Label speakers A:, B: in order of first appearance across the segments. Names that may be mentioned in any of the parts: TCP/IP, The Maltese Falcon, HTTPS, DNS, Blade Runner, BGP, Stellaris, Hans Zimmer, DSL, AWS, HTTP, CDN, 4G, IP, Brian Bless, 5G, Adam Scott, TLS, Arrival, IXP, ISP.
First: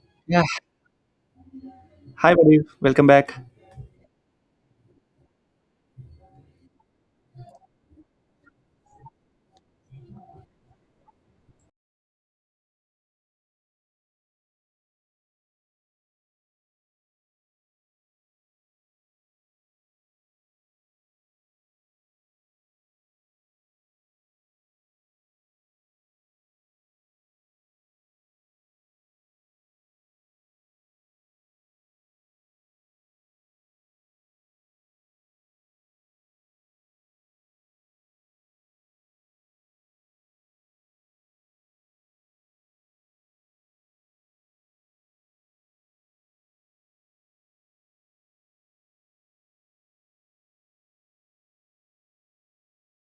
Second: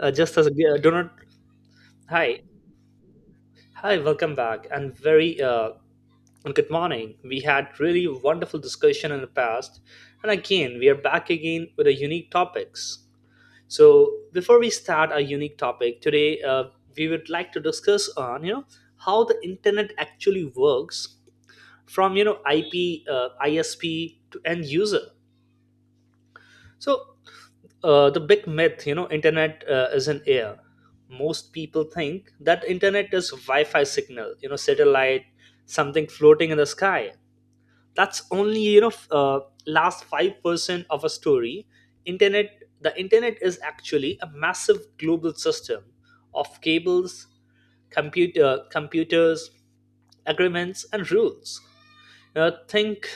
A: Just
B: Yeah,
A: as do not.
B: hi,
A: Hi,
B: buddy. Welcome back.
A: hi, welcome back, and very and good morning. We had really wonderful discussion in the past, and again we are back again with a unique topics. So before we start our unique topic today, we would like to discuss on how the internet actually works from IP, ISP to end user. So, the big myth, internet is in air. Most people think that internet is wi-fi signal, satellite, something floating in the sky. That's only last 5% of a story. Internet the internet is actually a massive global system of cables, computers, agreements and rules. Think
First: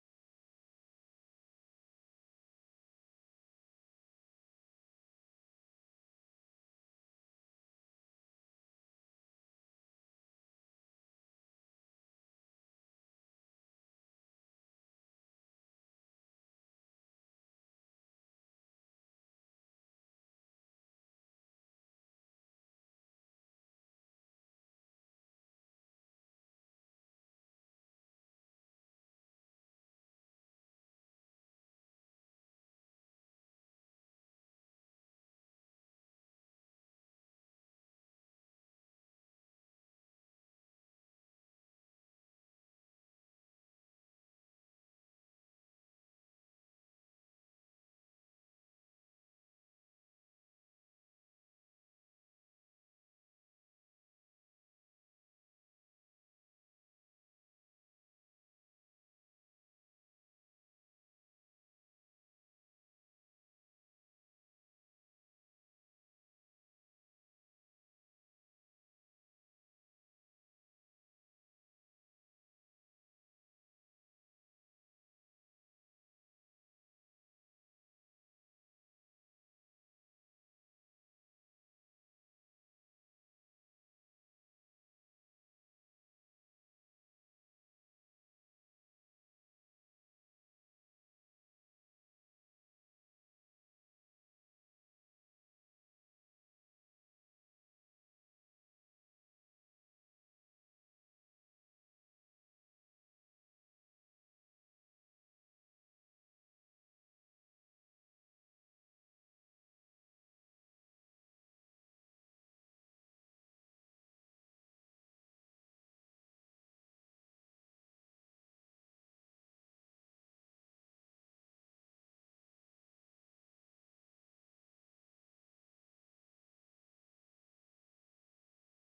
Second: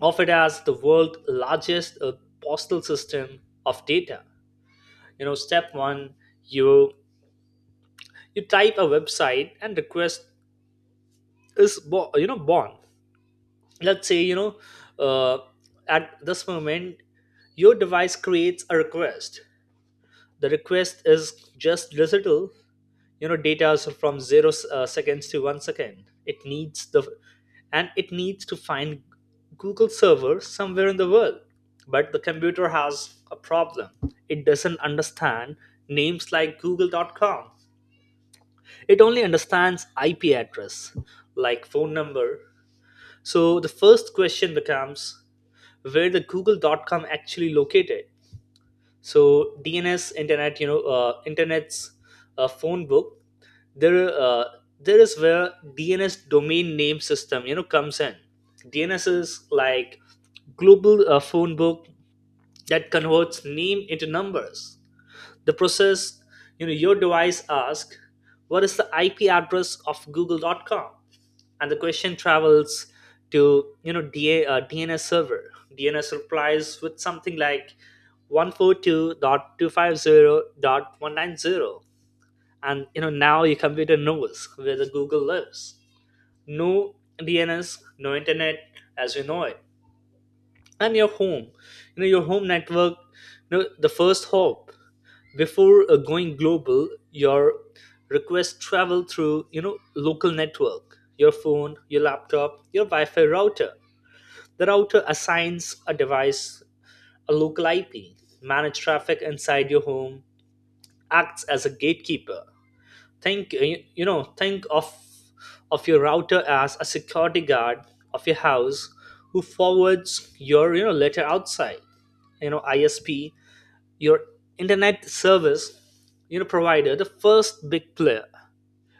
A: of it as the world's largest postal system of data. Step one, you you type a website and request is born. Let's say, uh, at this moment your device creates a request. The request is just digital, data. Is from zero seconds to 1 second, it needs the, and it needs to find google server somewhere in the world. But the computer has a problem, it doesn't understand names like google.com. It only understands IP address, like phone number. So the first question becomes, where the Google. Dot com actually located? So DNS, internet, you know internet's phone book. There uh, there is where DNS, domain name system, comes in. DNS is like global phone book that converts name into numbers. The process, your device asks, what is the IP address of google.com? And the question travels to, DNS server. DNS replies with something like 142.250.190, and now your computer knows where the google lives. No DNS, no internet as we know it. And your home, your home network, the first hope, before going global, your request travel through, local network, your phone, your laptop, your wi-fi router. The router assigns a device a local IP, manage traffic inside your home, acts as a gatekeeper. Think of your router as a security guard of your house, who forwards your, letter outside. ISP, your internet service, provider, the first big player.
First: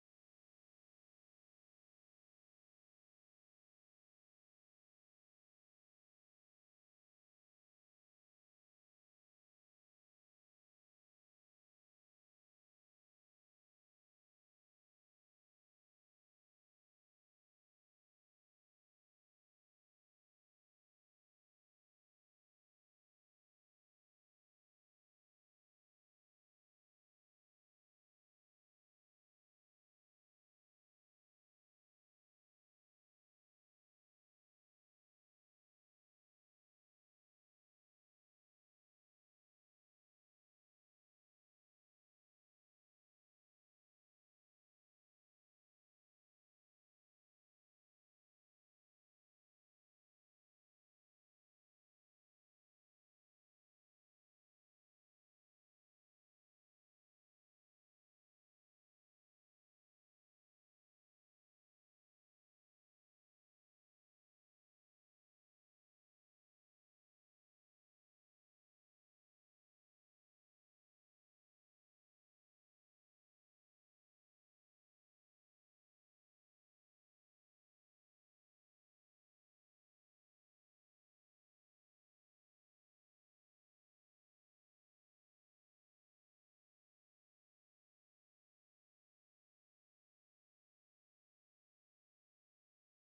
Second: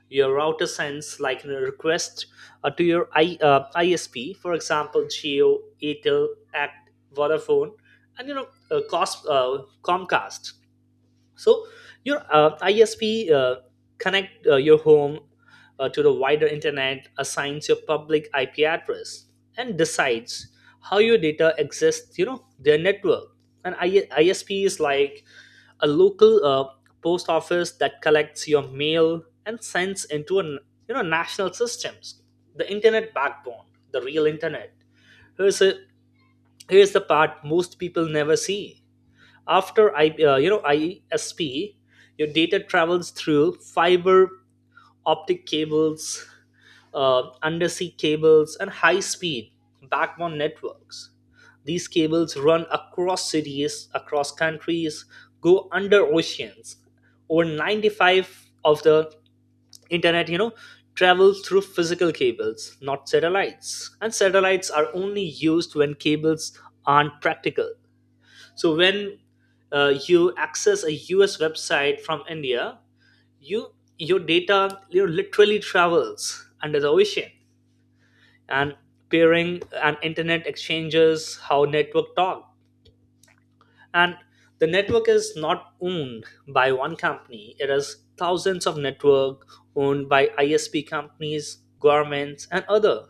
A: Your router sends like a request to your ISP, for example Geo, Atel, Act, Vodafone, and Comcast. So your ISP connect your home to the wider internet, assigns your public IP address, and decides how your data exists, their network. And ISP is like a local post office that collects your mail and sends into an, national systems. The internet backbone, the real internet. Here's a here's the part most people never see. After I you know ISP, your data travels through fiber optic cables, undersea cables, and high speed backbone networks. These cables run across cities, across countries, go under oceans. Over 95 of the internet, travels through physical cables, not satellites. And satellites are only used when cables aren't practical. So when you access a US website from India, you your data, literally travels under the ocean. And peering and internet exchanges, how network talk. And the network is not owned by one company, it is thousands of network owned by ISP companies, governments and other.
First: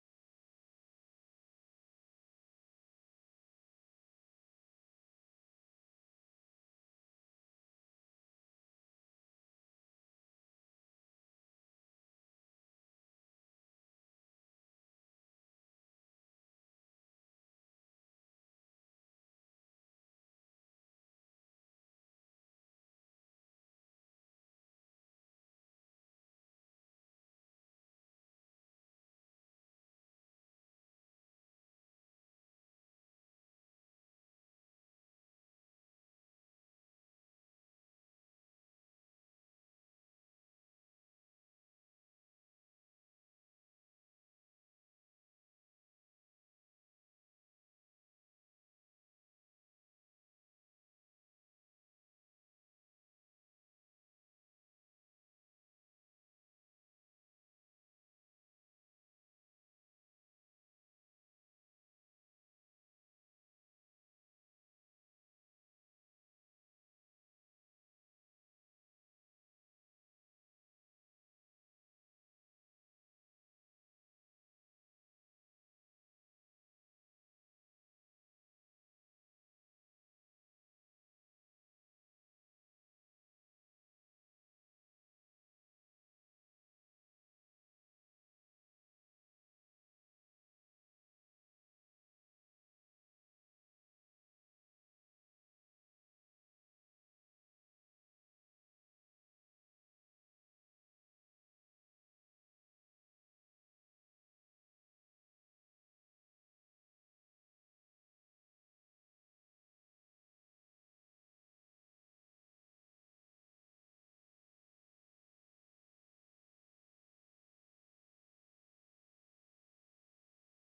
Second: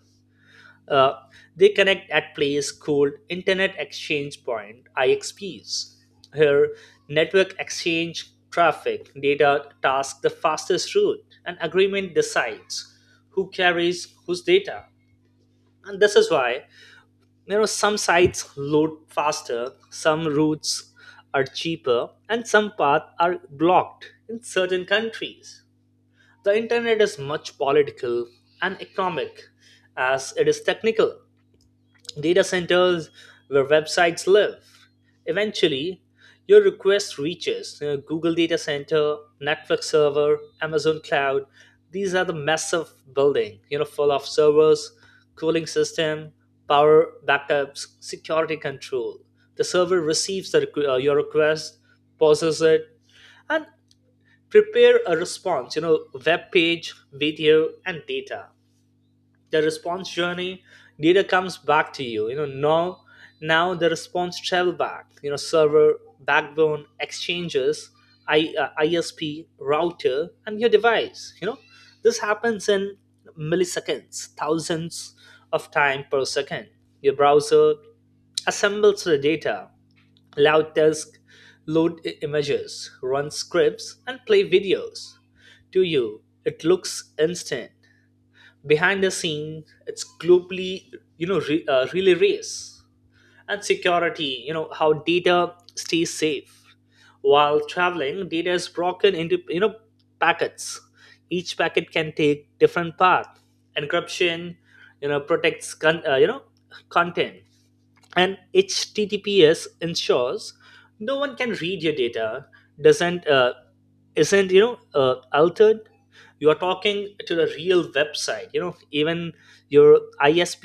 A: uh, they connect at place called internet exchange point, IXPs. Here, network exchange traffic data tasks the fastest route, and agreement decides who carries whose data. And this is why, some sites load faster, some routes are cheaper, and some paths are blocked in certain countries. The internet is much political and economic as it is technical. Data centers, where websites live. Eventually, your request reaches Google Data Center, Netflix server, Amazon Cloud. These are the massive building, full of servers, cooling system, power backups, security control. The server receives the your request, pauses it, and prepare a response. Web page, video, and data. The response journey, data comes back to you. You know now now the response travel back, server, backbone, exchanges, ISP, router, and your device. This happens in milliseconds, thousands of time per second. Your browser assembles the data, loud disk, load images, run scripts and play videos. To you it looks instant, behind the scene it's globally, relay race. And security, how data stays safe while traveling. Data is broken into, packets, each packet can take different path. Encryption, protects content, and HTTPS ensures no one can read your data, doesn't isn't, altered. You are talking to the real website, even your ISP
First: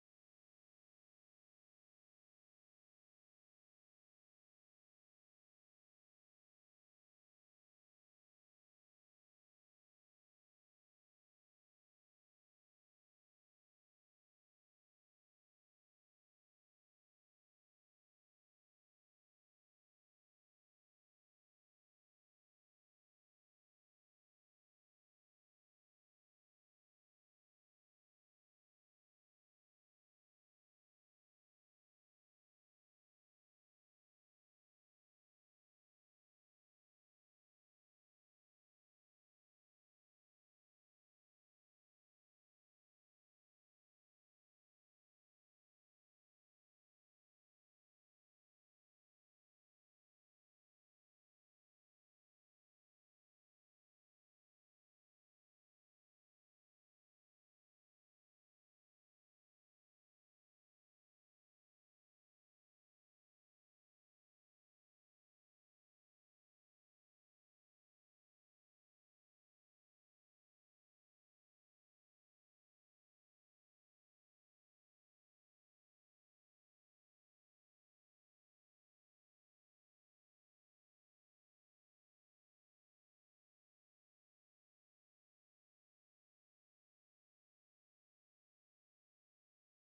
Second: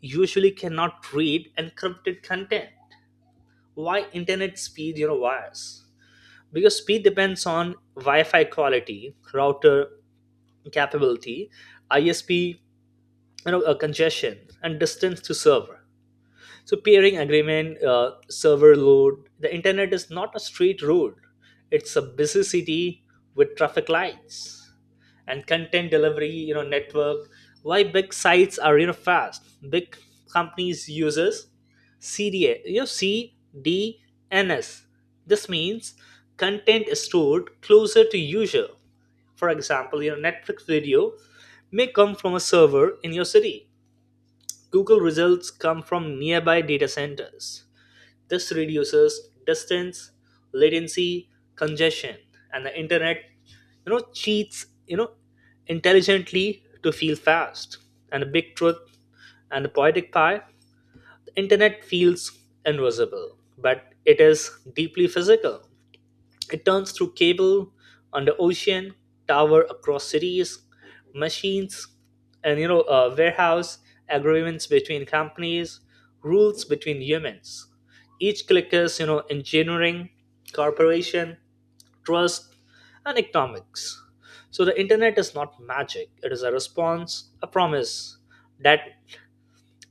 A: usually cannot read encrypted content. Why internet speed, wires? Because speed depends on wi-fi quality, router capability, ISP, congestion, and distance to server. So peering agreement, server load. The internet is not a straight road; it's a busy city with traffic lights and content delivery. Network. Why big sites are, fast? Big companies uses CDA. You know CDNS. This means content is stored closer to user. For example, your Netflix video may come from a server in your city. Google results come from nearby data centers. This reduces distance, latency, congestion, and the internet, cheats, intelligently to feel fast. And the big truth and the poetic pie, the internet feels invisible, but it is deeply physical. It turns through cable under ocean, tower across cities, machines, and warehouse, agreements between companies, rules between humans. Each click is, engineering, corporation, trust, and economics. So the internet is not magic; it is a response, a promise that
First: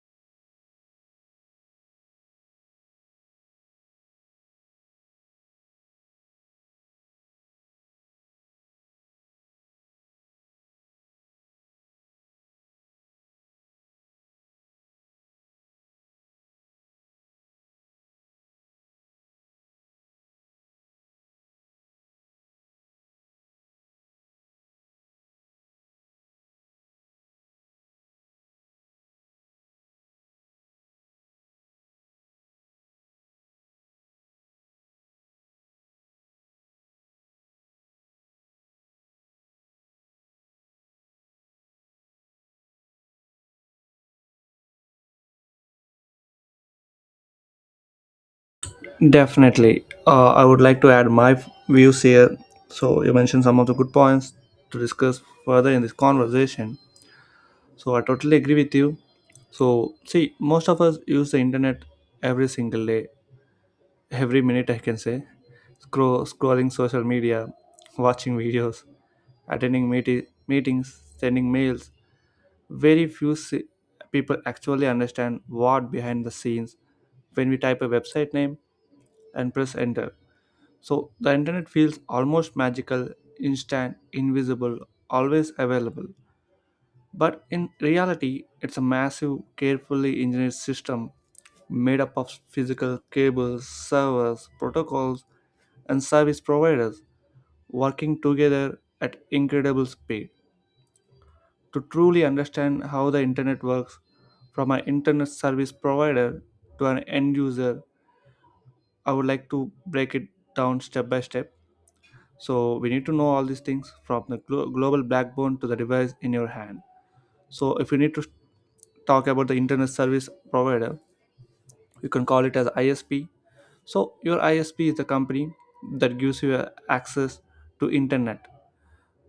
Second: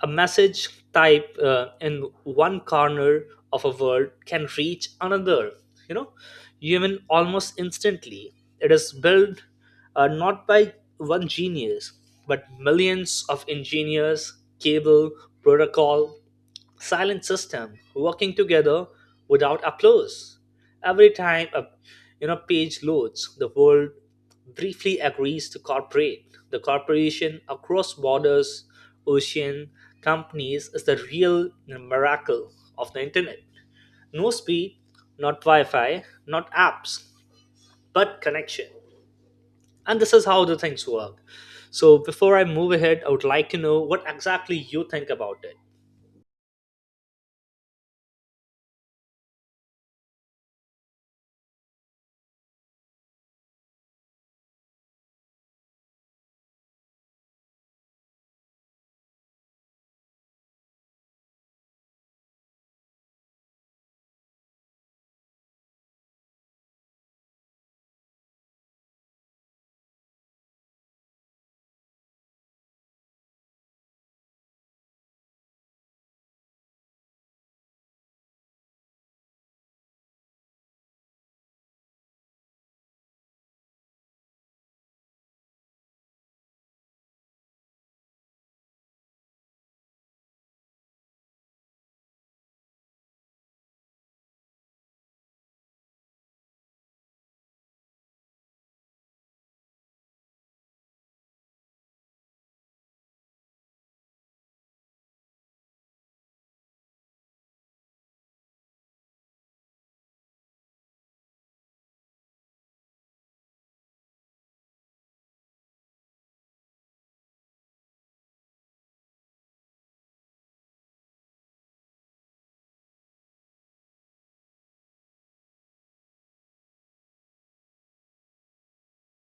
A: a message type in one corner of a world can reach another, you know, even almost instantly. It is built, not by one genius, but millions of engineers, cable, protocol, silent system working together without applause. Every time a, page loads, the world briefly agrees to cooperate. The cooperation across borders, ocean, companies is the real miracle of the internet. No speed, not Wi-Fi, not apps, but connection. And this is how the things work. So before I move ahead, I would like to know what exactly you think about it.
B: Definitely. I would like to add my views here. So, you mentioned some of the good points to discuss further in this conversation. So, I totally agree with you. So, see, most of us use the internet every single day, every minute, I can say. Scrolling social media, watching videos, attending meetings, sending mails. Very few people actually understand what behind the scenes when we type a website name and press enter. So the internet feels almost magical, instant, invisible, always available. But in reality, it's a massive, carefully engineered system made up of physical cables, servers, protocols, and service providers working together at incredible speed. To truly understand how the internet works from an internet service provider to an end user, I would like to break it down step by step. So we need to know all these things from the global backbone to the device in your hand. So if you need to talk about the internet service provider, you can call it as ISP. So your ISP is the company that gives you access to internet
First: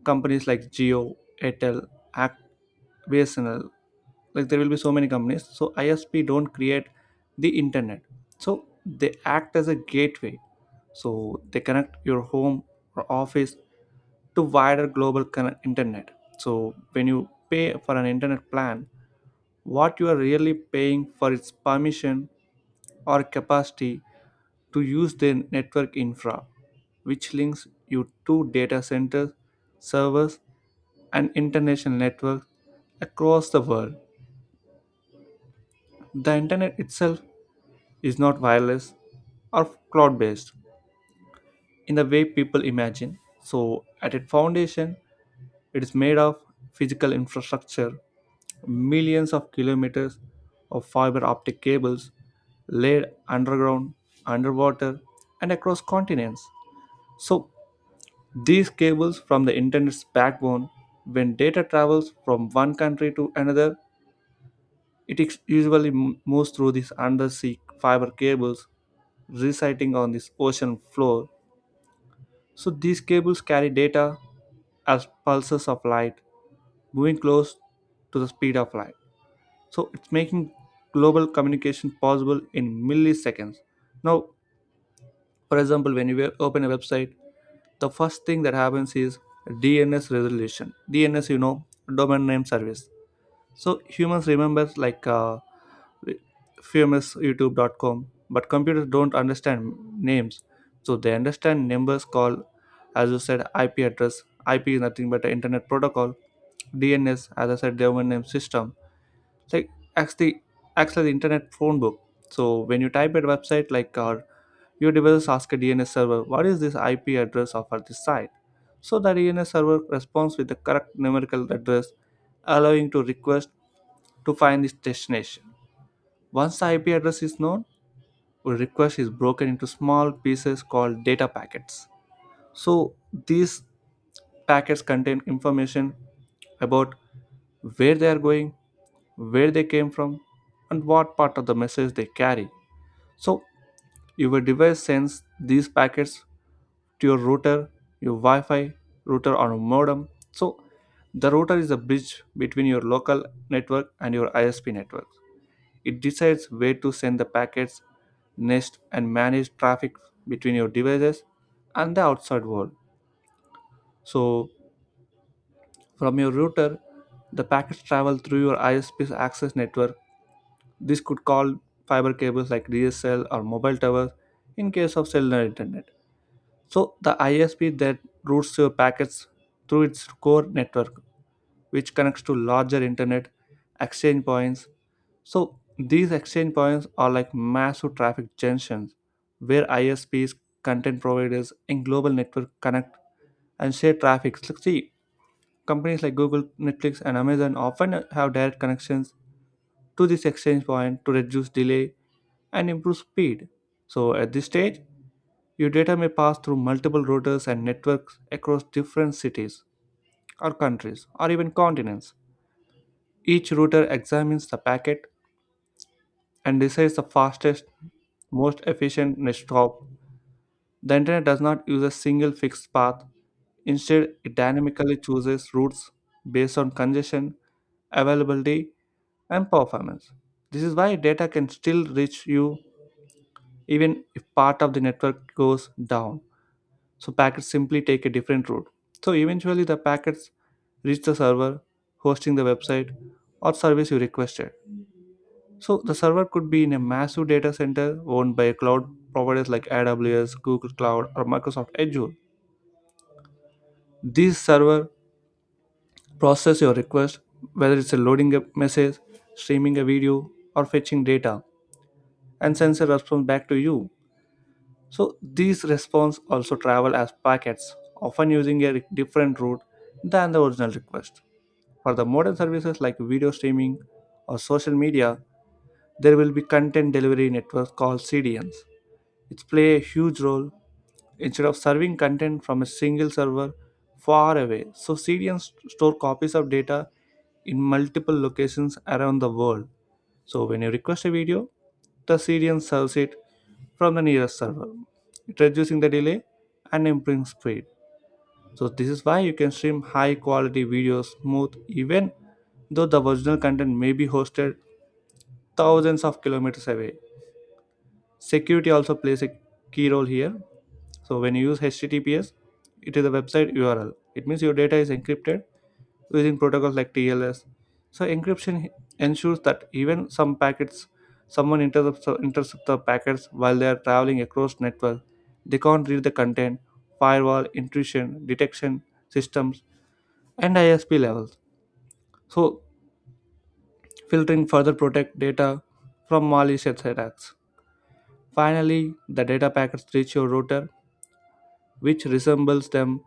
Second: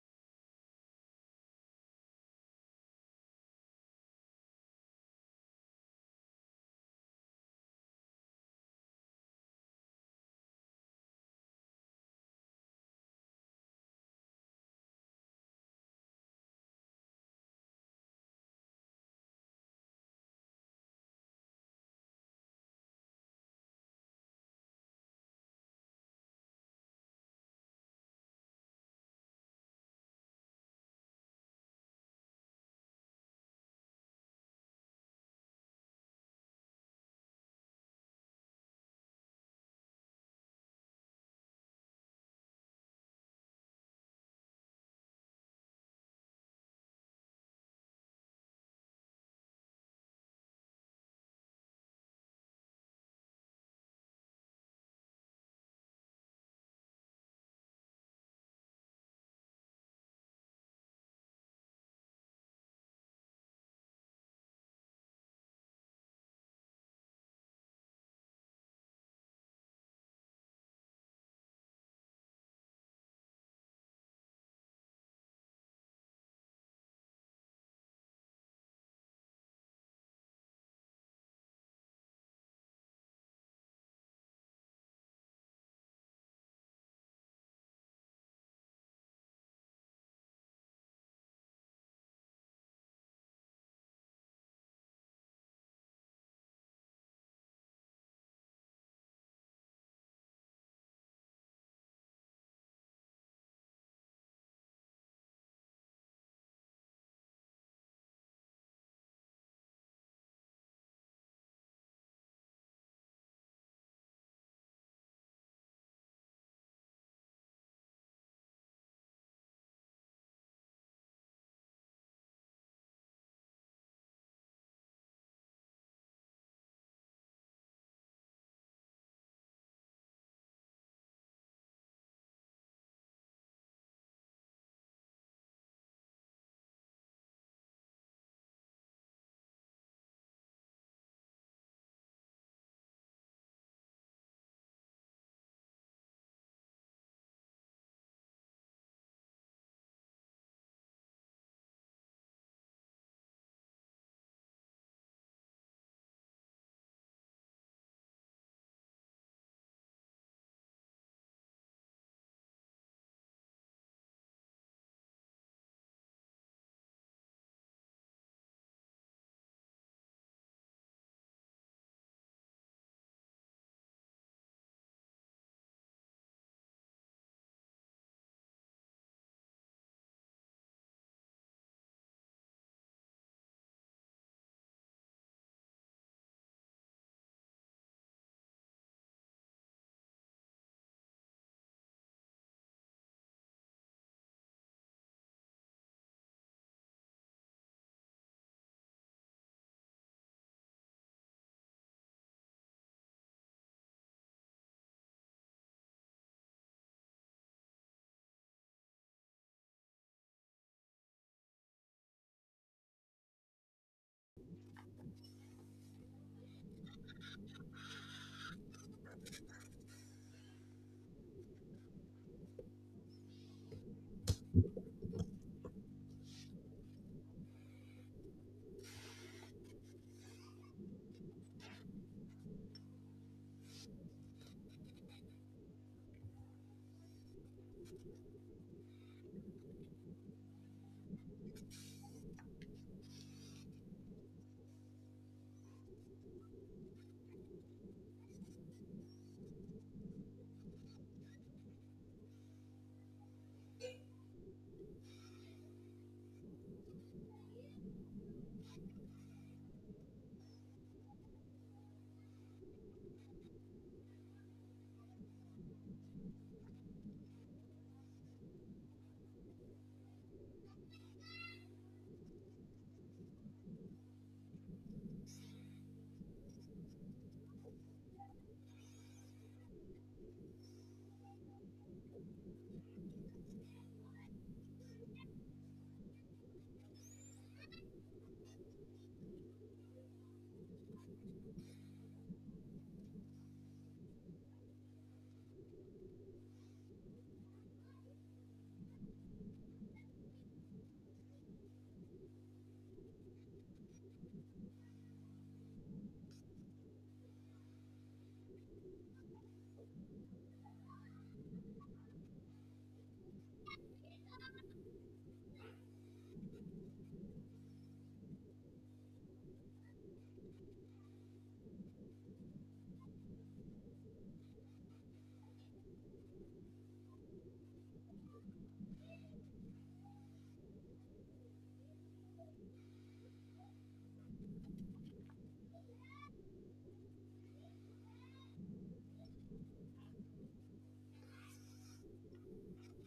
B: companies like Geo, Airtel, Act, BSNL, like there will be so many companies. So ISP don't create the internet. So they act as a gateway. So they connect your home or office to wider global internet. So when you pay for an internet plan, what you are really paying for is permission or capacity to use their network infra, which links you to data centers, servers, and international networks across the world. The internet itself is not wireless or cloud based in the way people imagine. So, at its foundation, it is made of physical infrastructure, millions of kilometers of fiber optic cables laid underground, underwater, and across continents. So, these cables from the internet's backbone, when data travels from one country to another, it usually moves through these undersea fiber cables residing on this ocean floor. So, these cables carry data as pulses of light moving close to the speed of light. So, it's making global communication possible in milliseconds. Now, for example, when you open a website, the first thing that happens is DNS resolution. DNS, you know, domain name service. So humans remember like famous YouTube.com, but computers don't understand names. So they understand numbers called, as you said, IP address. IP is nothing but an internet protocol. DNS, as I said, domain name system, like acts the acts like the internet phone book. So when you type at a website like our, your device asks a DNS server what is this IP address of at this site. So the DNS server responds with the correct numerical address, allowing to request to find its destination. Once the IP address is known, a request is broken into small pieces called data packets. So these packets contain information about where they are going, where they came from, and what part of the message they carry. So, your device sends these packets to your router, your Wi Fi router, or modem. So, the router is a bridge between your local network and your ISP network. It decides where to send the packets, nest, and manage traffic between your devices and the outside world. So, from your router, the packets travel through your ISP's access network. This could call fiber cables like DSL or mobile towers in case of cellular internet. So the ISP that routes your packets through its core network, which connects to larger internet exchange points. So these exchange points are like massive traffic junctions where ISPs, content providers, and global network connect and share traffic. So see, companies like Google, Netflix, and Amazon often have direct connections to this exchange point to reduce delay and improve speed. So at this stage, your data may pass through multiple routers and networks across different cities or countries or even continents. Each router examines the packet and decides the fastest, most efficient next hop. The internet does not use a single fixed path. Instead, it dynamically chooses routes based on congestion, availability, and performance. This is why data can still reach you even if part of the network goes down. So packets simply take a different route. So eventually the packets reach the server hosting the website or service you requested. So the server could be in a massive data center owned by cloud providers like AWS, Google Cloud, or Microsoft Azure. This server process your request, whether it's a loading a message, streaming a video, or fetching data, and sends a response back to you. So these responses also travel as packets, often using a different route than the original request. For the modern services like video streaming or social media, there will be content delivery networks called CDNs. It's play a huge role instead of serving content from a single server far away. So CDNs store copies of data in multiple locations around the world. So when you request a video, the CDN serves it from the nearest server, it reducing the delay and improving speed. So this is why you can stream high quality videos smooth even though the original content may be hosted thousands of kilometers away. Security also plays a key role here. So when you use HTTPS, it is a website URL. It means your data is encrypted using protocols like TLS. So encryption ensures that even some packets, someone intercepts the packets while they are traveling across network. They can't read the content. Firewall, intrusion, detection systems, and ISP levels. So filtering further protect data from malicious attacks. Finally, the data packets reach your router which resembles them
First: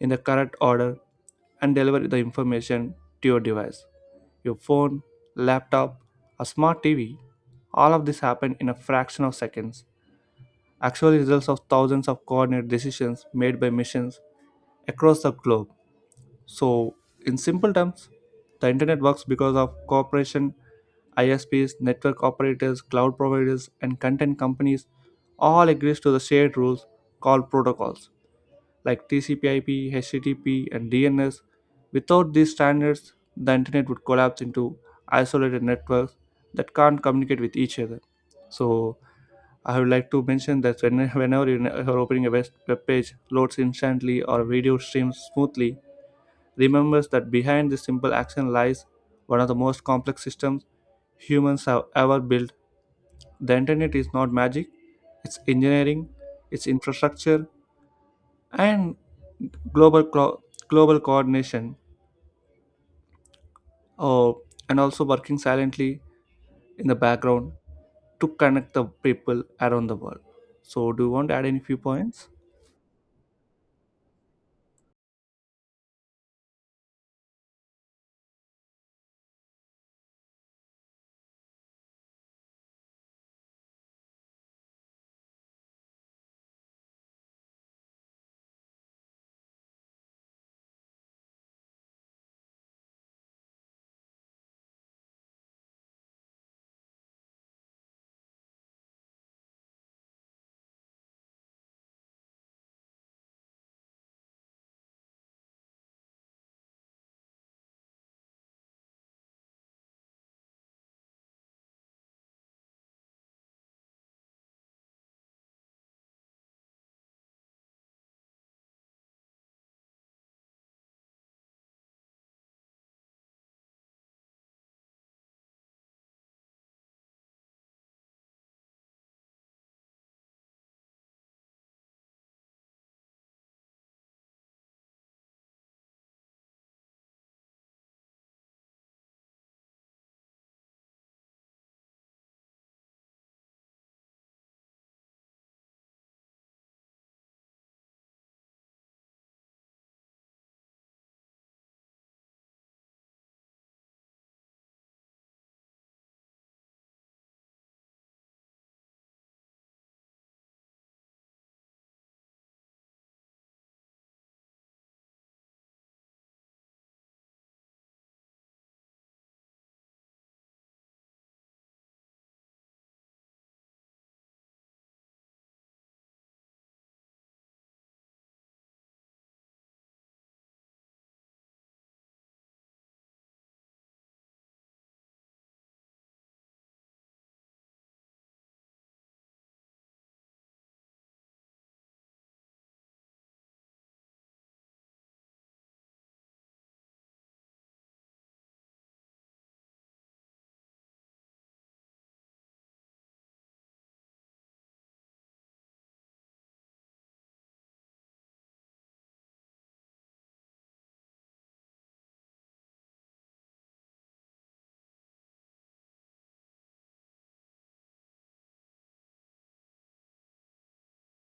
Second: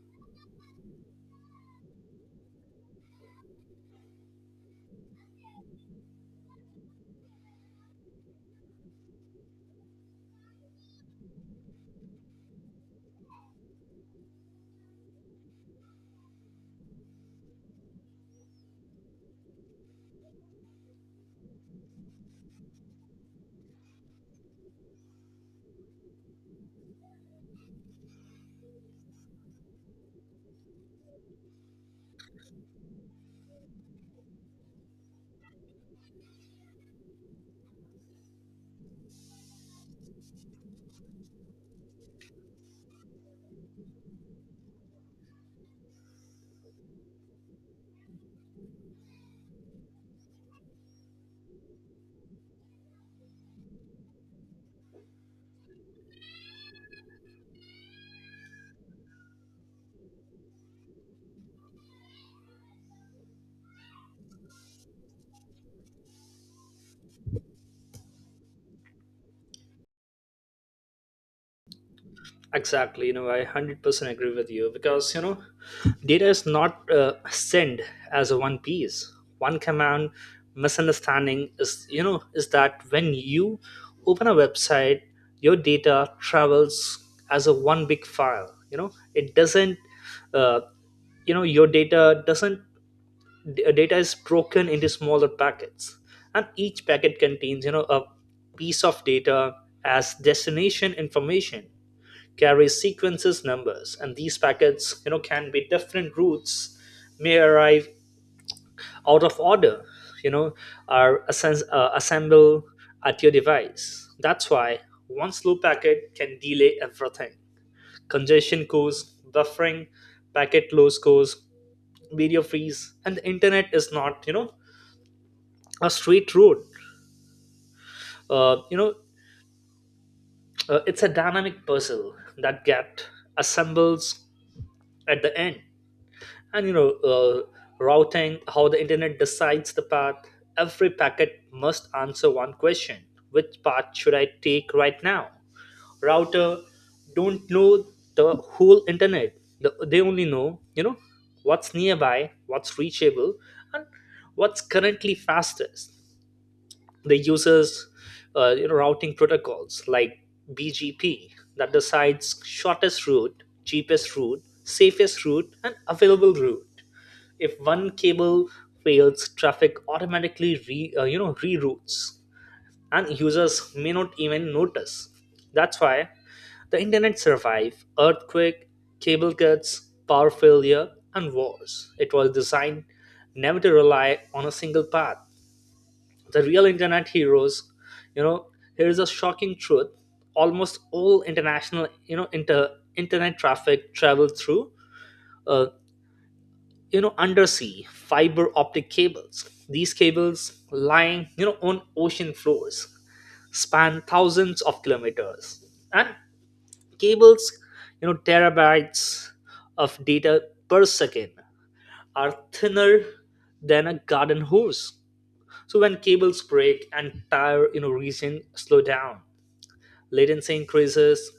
B: in the correct order and deliver the information to your device, your phone, laptop, a smart TV. All of this happened in a fraction of seconds. Actually, results of thousands of coordinated decisions made by machines across the globe. So, in simple terms, the internet works because of cooperation. ISPs, network operators, cloud providers, and content companies all agrees to the shared rules called protocols like TCP/IP, HTTP, and DNS. Without these standards, the internet would collapse into isolated networks that can't communicate with each other. So I would like to mention that whenever you are opening a web page loads instantly or video streams smoothly, remember that behind this simple action lies one of the most complex systems humans have ever built. The internet is not magic, it's engineering, it's infrastructure, and global clo- global coordination uh, and also working silently in the background to connect the people around the world. So do you want to add any few points?
A: Exactly, I 100% agree with you because, data is not sent as a one piece. One command misunderstanding is, is that when you open a website, your data travels as a one big file. You know, it doesn't, uh, your data doesn't, data is broken into smaller packets. And each packet contains, a piece of data as destination information, carry sequences numbers. And these packets, can be different routes, may arrive out of order, you know are assemble at your device. That's why one slow packet can delay everything. Congestion cause buffering, packet loss cause video freeze. And the internet is not, a straight road, uh, you know it's a dynamic puzzle that get assembles at the end. And, routing, how the internet decides the path. Every packet must answer one question: which path should I take right now? Router don't know the whole internet, they only know, what's nearby, what's reachable, and what's currently fastest. They uses routing protocols like BGP that decides shortest route, cheapest route, safest route and available route. If one cable fails, traffic automatically re, you know reroutes, and users may not even notice. That's why the internet survived earthquake, cable cuts, power failure, and wars. It was designed never to rely on a single path. The real internet heroes, you know here is a shocking truth: almost all international, internet traffic travels through, uh, undersea fiber optic cables. These cables lying, on ocean floors, span thousands of kilometers. And cables, terabytes of data per second, are thinner than a garden hose. So when cables break, entire, region slow down, latency increases,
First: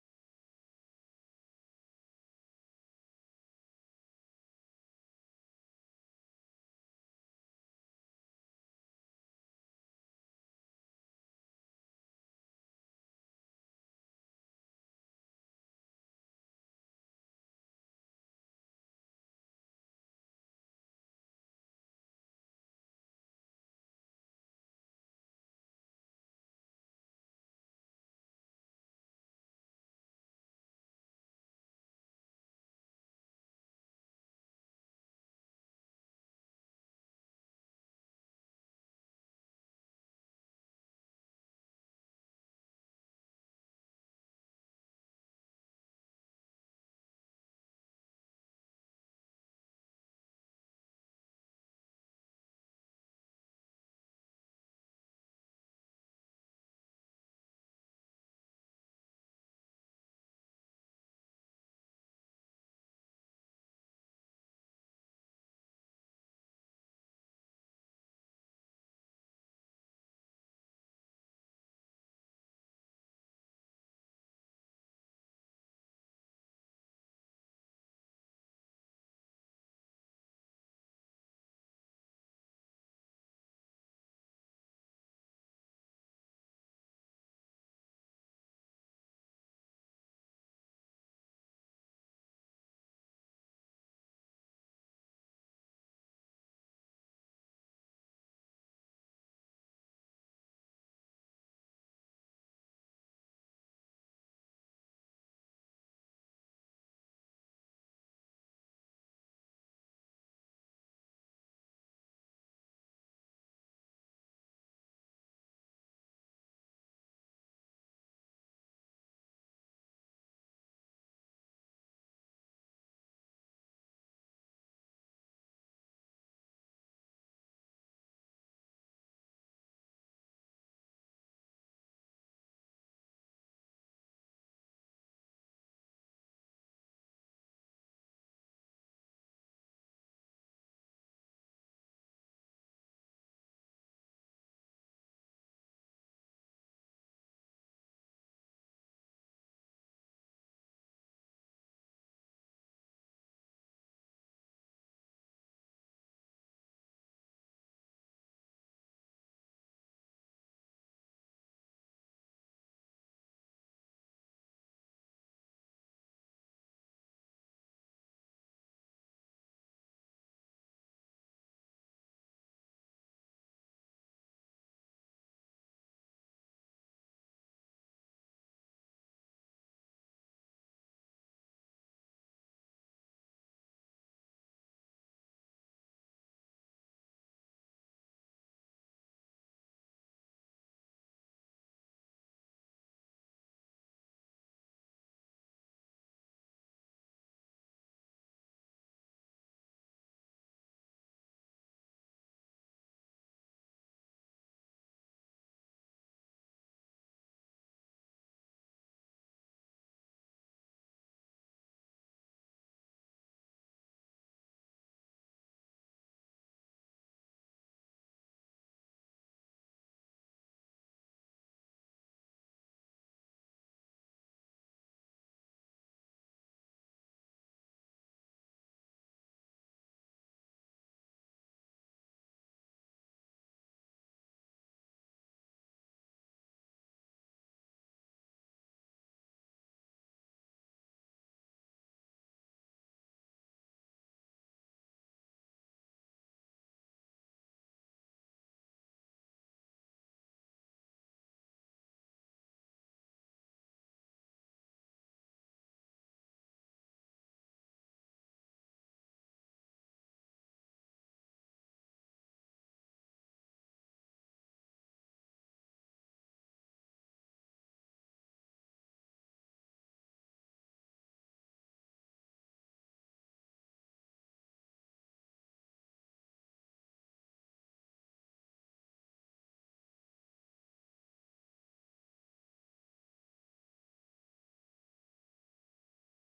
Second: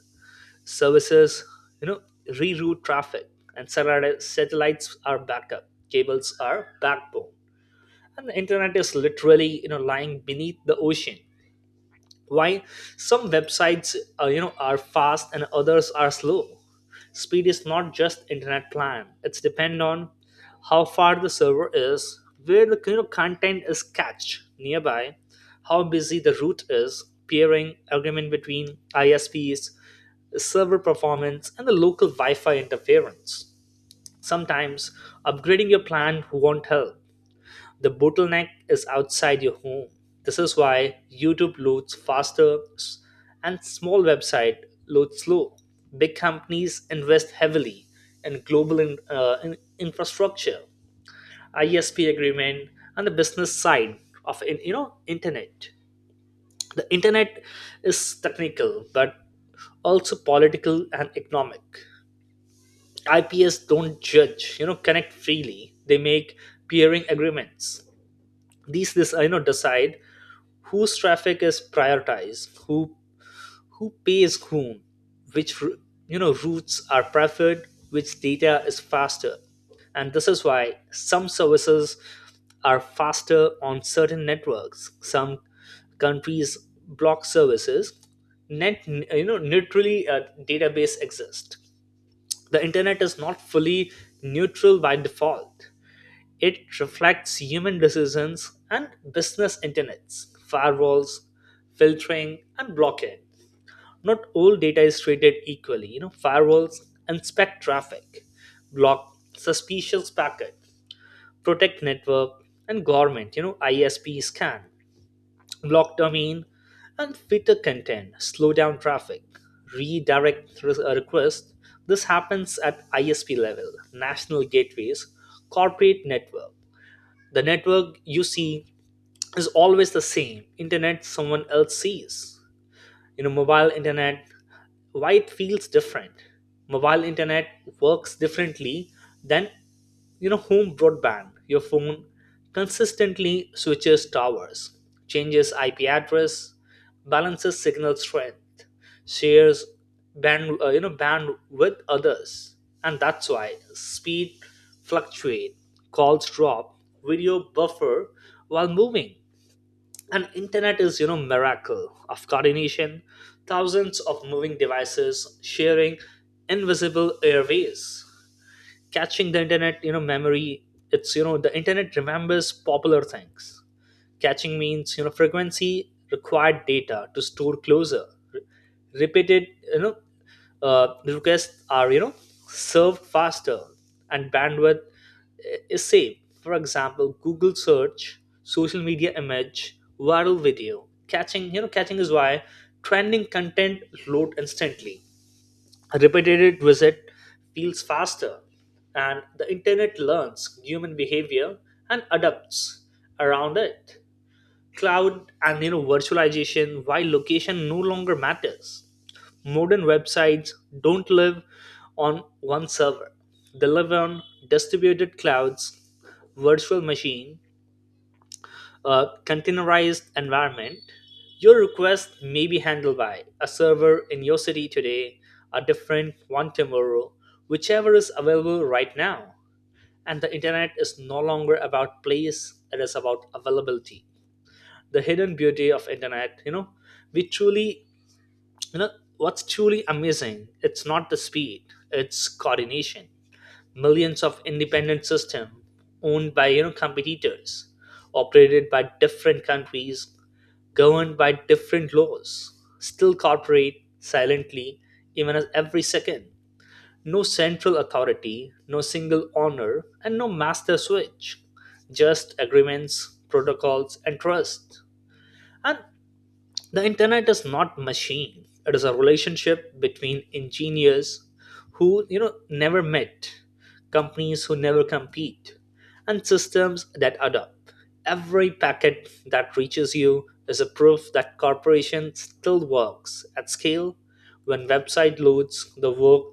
A: services, you know reroute traffic. And satellites are backup, cables are backbone. And the internet is literally, lying beneath the ocean. Why some websites, are fast and others are slow? Speed is not just internet plan, it's depend on how far the server is, where the, content is cached nearby, how busy the route is, peering agreement between ISPs, server performance and the local wi-fi interference. Sometimes upgrading your plan won't help, the bottleneck is outside your home. This is why YouTube loads faster and small website loads slow. Big companies invest heavily in global in infrastructure, ISP agreement, and the business side of in, you know internet. The internet is technical, but also political and economic. IPS don't judge, connect freely. They make peering agreements. These this you know decide whose traffic is prioritized, who pays whom, which routes are preferred, which data is faster. And this is why some services are faster on certain networks. Some countries block services, net neutrally, database exist. The internet is not fully neutral by default. It reflects human decisions and business internets, firewalls, filtering, and blockade. Not all data is treated equally. Firewalls inspect traffic, block suspicious packet, protect network, and government, ISP scan, block domain, and filter content, slow down traffic, request. This happens at ISP level, national gateways, corporate network. The network you see is always the same internet someone else sees. Mobile internet, why it feels different. Mobile internet works differently than home broadband. Your phone consistently switches towers, changes IP address, balances signal strength, shares band you know band with others. And that's why speed fluctuate, calls drop, video buffer while moving. And internet is miracle of coordination, thousands of moving devices sharing invisible airways. Catching the internet, memory. It's, the internet remembers popular things. Caching means, frequency required data to store closure. Re- repeated you know requests are, served faster, and bandwidth is saved. For example, Google search, social media image, viral video. Catching, catching is why trending content load instantly. A repeated visit feels faster, and the internet learns human behavior and adapts around it. Cloud and, virtualization, why location no longer matters. Modern websites don't live on one server. They live on distributed clouds, virtual machine, a containerized environment. Your request may be handled by a server in your city today, a different one tomorrow, whichever is available right now. And the internet is no longer about place, it is about availability. The hidden beauty of internet, we truly, you know what's truly amazing, it's not the speed, it's coordination. Millions of independent systems owned by competitors, operated by different countries, governed by different laws, still cooperate silently even as every second. No central authority, no single owner, and no master switch. Just agreements, protocols, and trust. And the internet is not machine. It is a relationship between engineers who never met, companies who never compete, and systems that adapt. Every packet that reaches you is a proof that corporation still works at scale. When website loads the work,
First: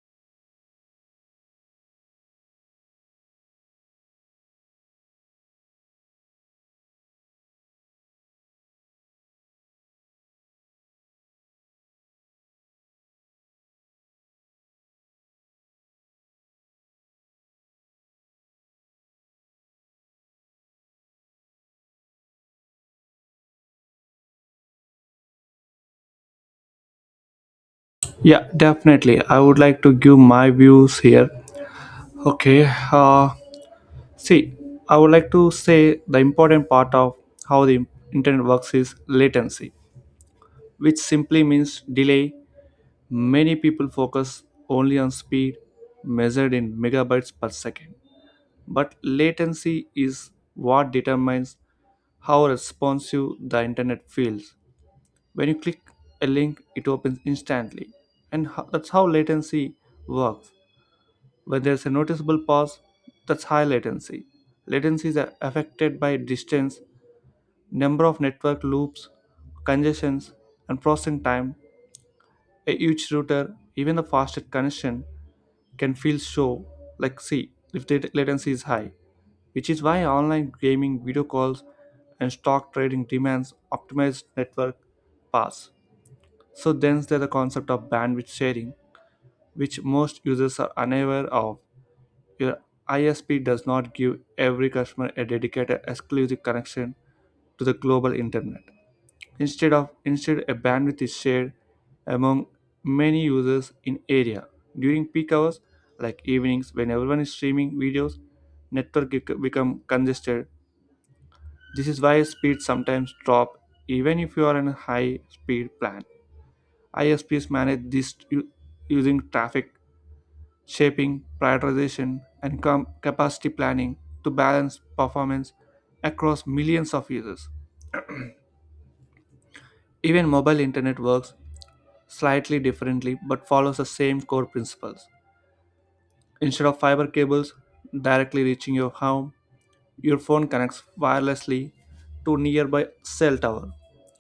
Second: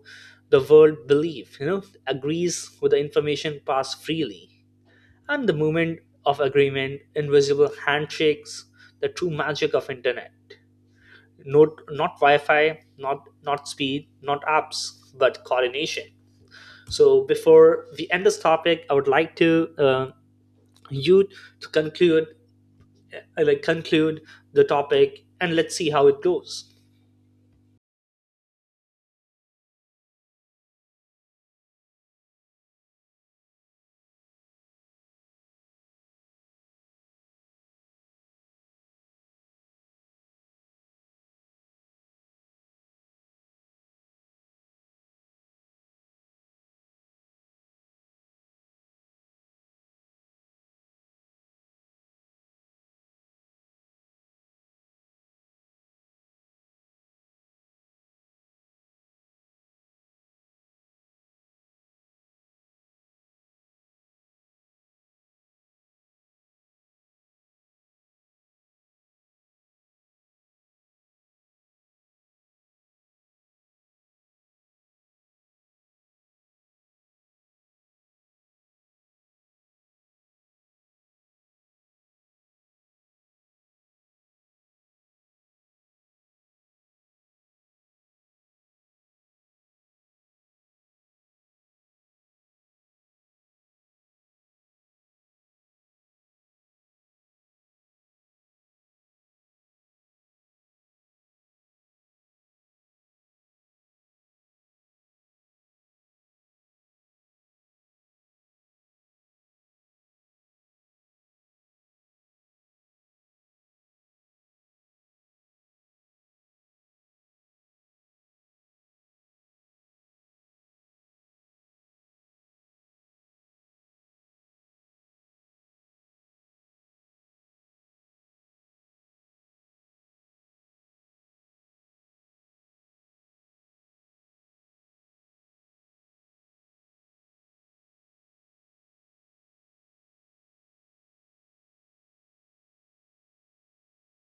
A: the world believe, agrees with the information passed freely. And the moment of agreement, invisible handshakes, the true magic of internet, not not Wi-Fi, not not speed, not apps, but coordination. So before we end this topic, I would like to you to conclude, conclude the topic, and let's see how it goes.
B: Yeah, definitely, I would like to give my views here. Okay. See, I would like to say the important part of how the internet works is latency, which simply means delay. Many people focus only on speed measured in megabytes per second, but latency is what determines how responsive the internet feels. When you click a link, it opens instantly, and that's how latency works. When there's a noticeable pause, that's high latency. Latencies are affected by distance, number of network loops, congestions, and processing time. A huge router, even the fastest connection, can feel so like sea if the latency is high, which is why online gaming, video calls, and stock trading demands optimized network paths. So then there's the concept of bandwidth sharing, which most users are unaware of. Your ISP does not give every customer a dedicated exclusive connection to the global internet. Instead, a bandwidth is shared among many users in area. During peak hours like evenings when everyone is streaming videos, network become congested. This is why speeds sometimes drop even if you are on a high speed plan. ISPs manage this using traffic shaping, prioritization, and capacity planning to balance performance across millions of users. Even mobile internet works slightly differently but follows the same core principles. Instead of fiber cables directly reaching your home, your phone connects wirelessly to nearby cell tower.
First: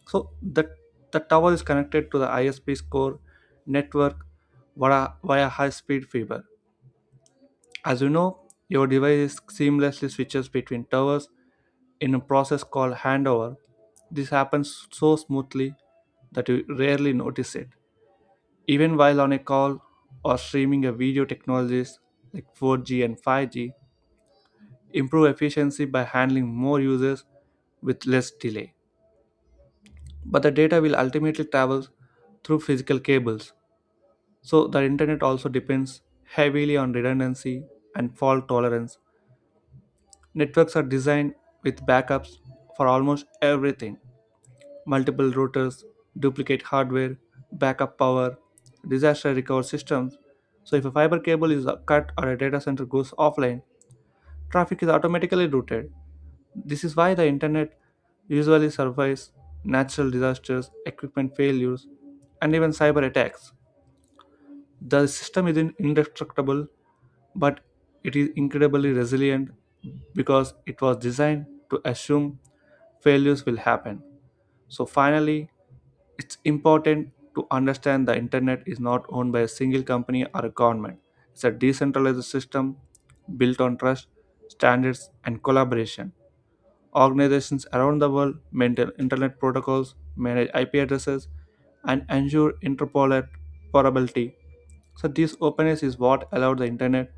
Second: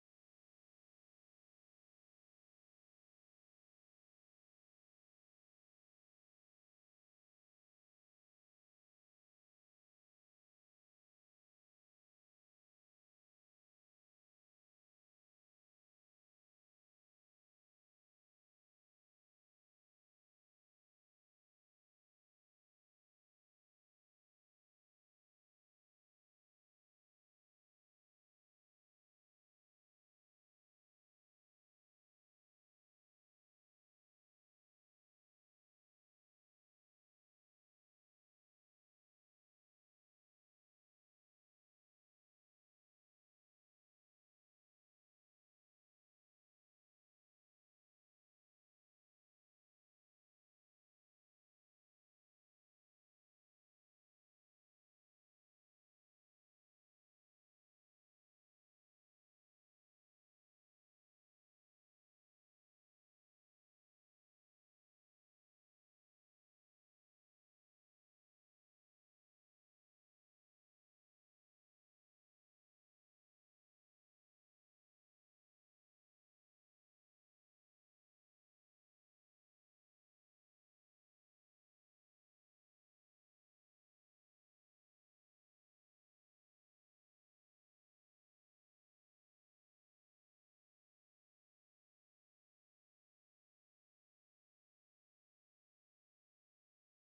B: So the tower is connected to the ISP's core network via high-speed fiber. As you know, your device seamlessly switches between towers in a process called handover. This happens so smoothly that you rarely notice it. Even while on a call or streaming a video, technologies like 4G and 5G improve efficiency by handling more users with less delay. But the data will ultimately travel through physical cables, so the internet also depends heavily on redundancy and fault tolerance. Networks are designed with backups for almost everything: multiple routers, duplicate hardware, backup power, disaster recovery systems. So if a fiber cable is cut or a data center goes offline, traffic is automatically routed. This is why the internet usually survives natural disasters, equipment failures, and even cyber attacks. The system isn't indestructible, but it is incredibly resilient because it was designed to assume failures will happen. So finally, it's important to understand the internet is not owned by a single company or a government. It's a decentralized system built on trust, standards, and collaboration. Organizations around the world maintain internet protocols, manage IP addresses, and ensure interoperability. So this openness is what allowed the internet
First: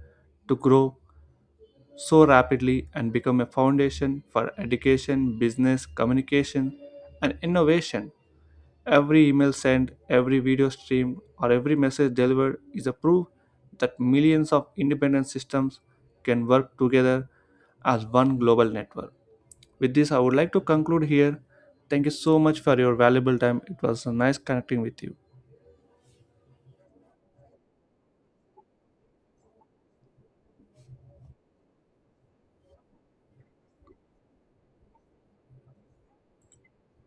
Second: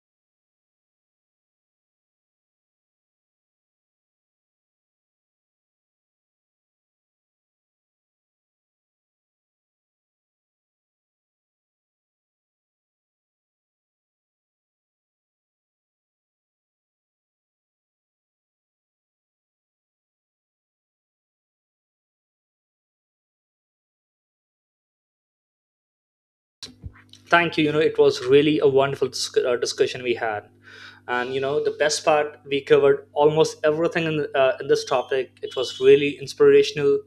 B: to grow so rapidly and become a foundation for education, business, communication, and innovation. Every email sent, every video streamed, or every message delivered is a proof that millions of independent systems can work together as one global network. With this, I would like to conclude here. Thank you so much for your valuable time. It was nice connecting with you.
A: Thank you. It was really a wonderful discussion we had, and the best part, we covered almost everything in this topic. It was really inspirational,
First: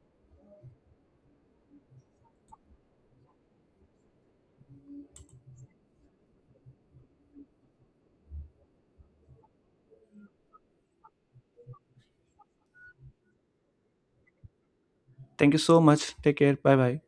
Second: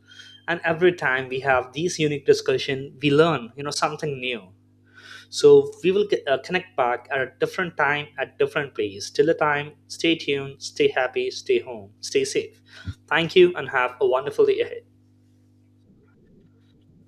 A: and every time we have these unique discussion, we learn something new. So we will connect back at a different time, at different place. Till the time, stay tuned, stay happy, stay home, stay safe. Thank you, and have a wonderful day ahead.
B: Thank you so much. Take care. Bye bye.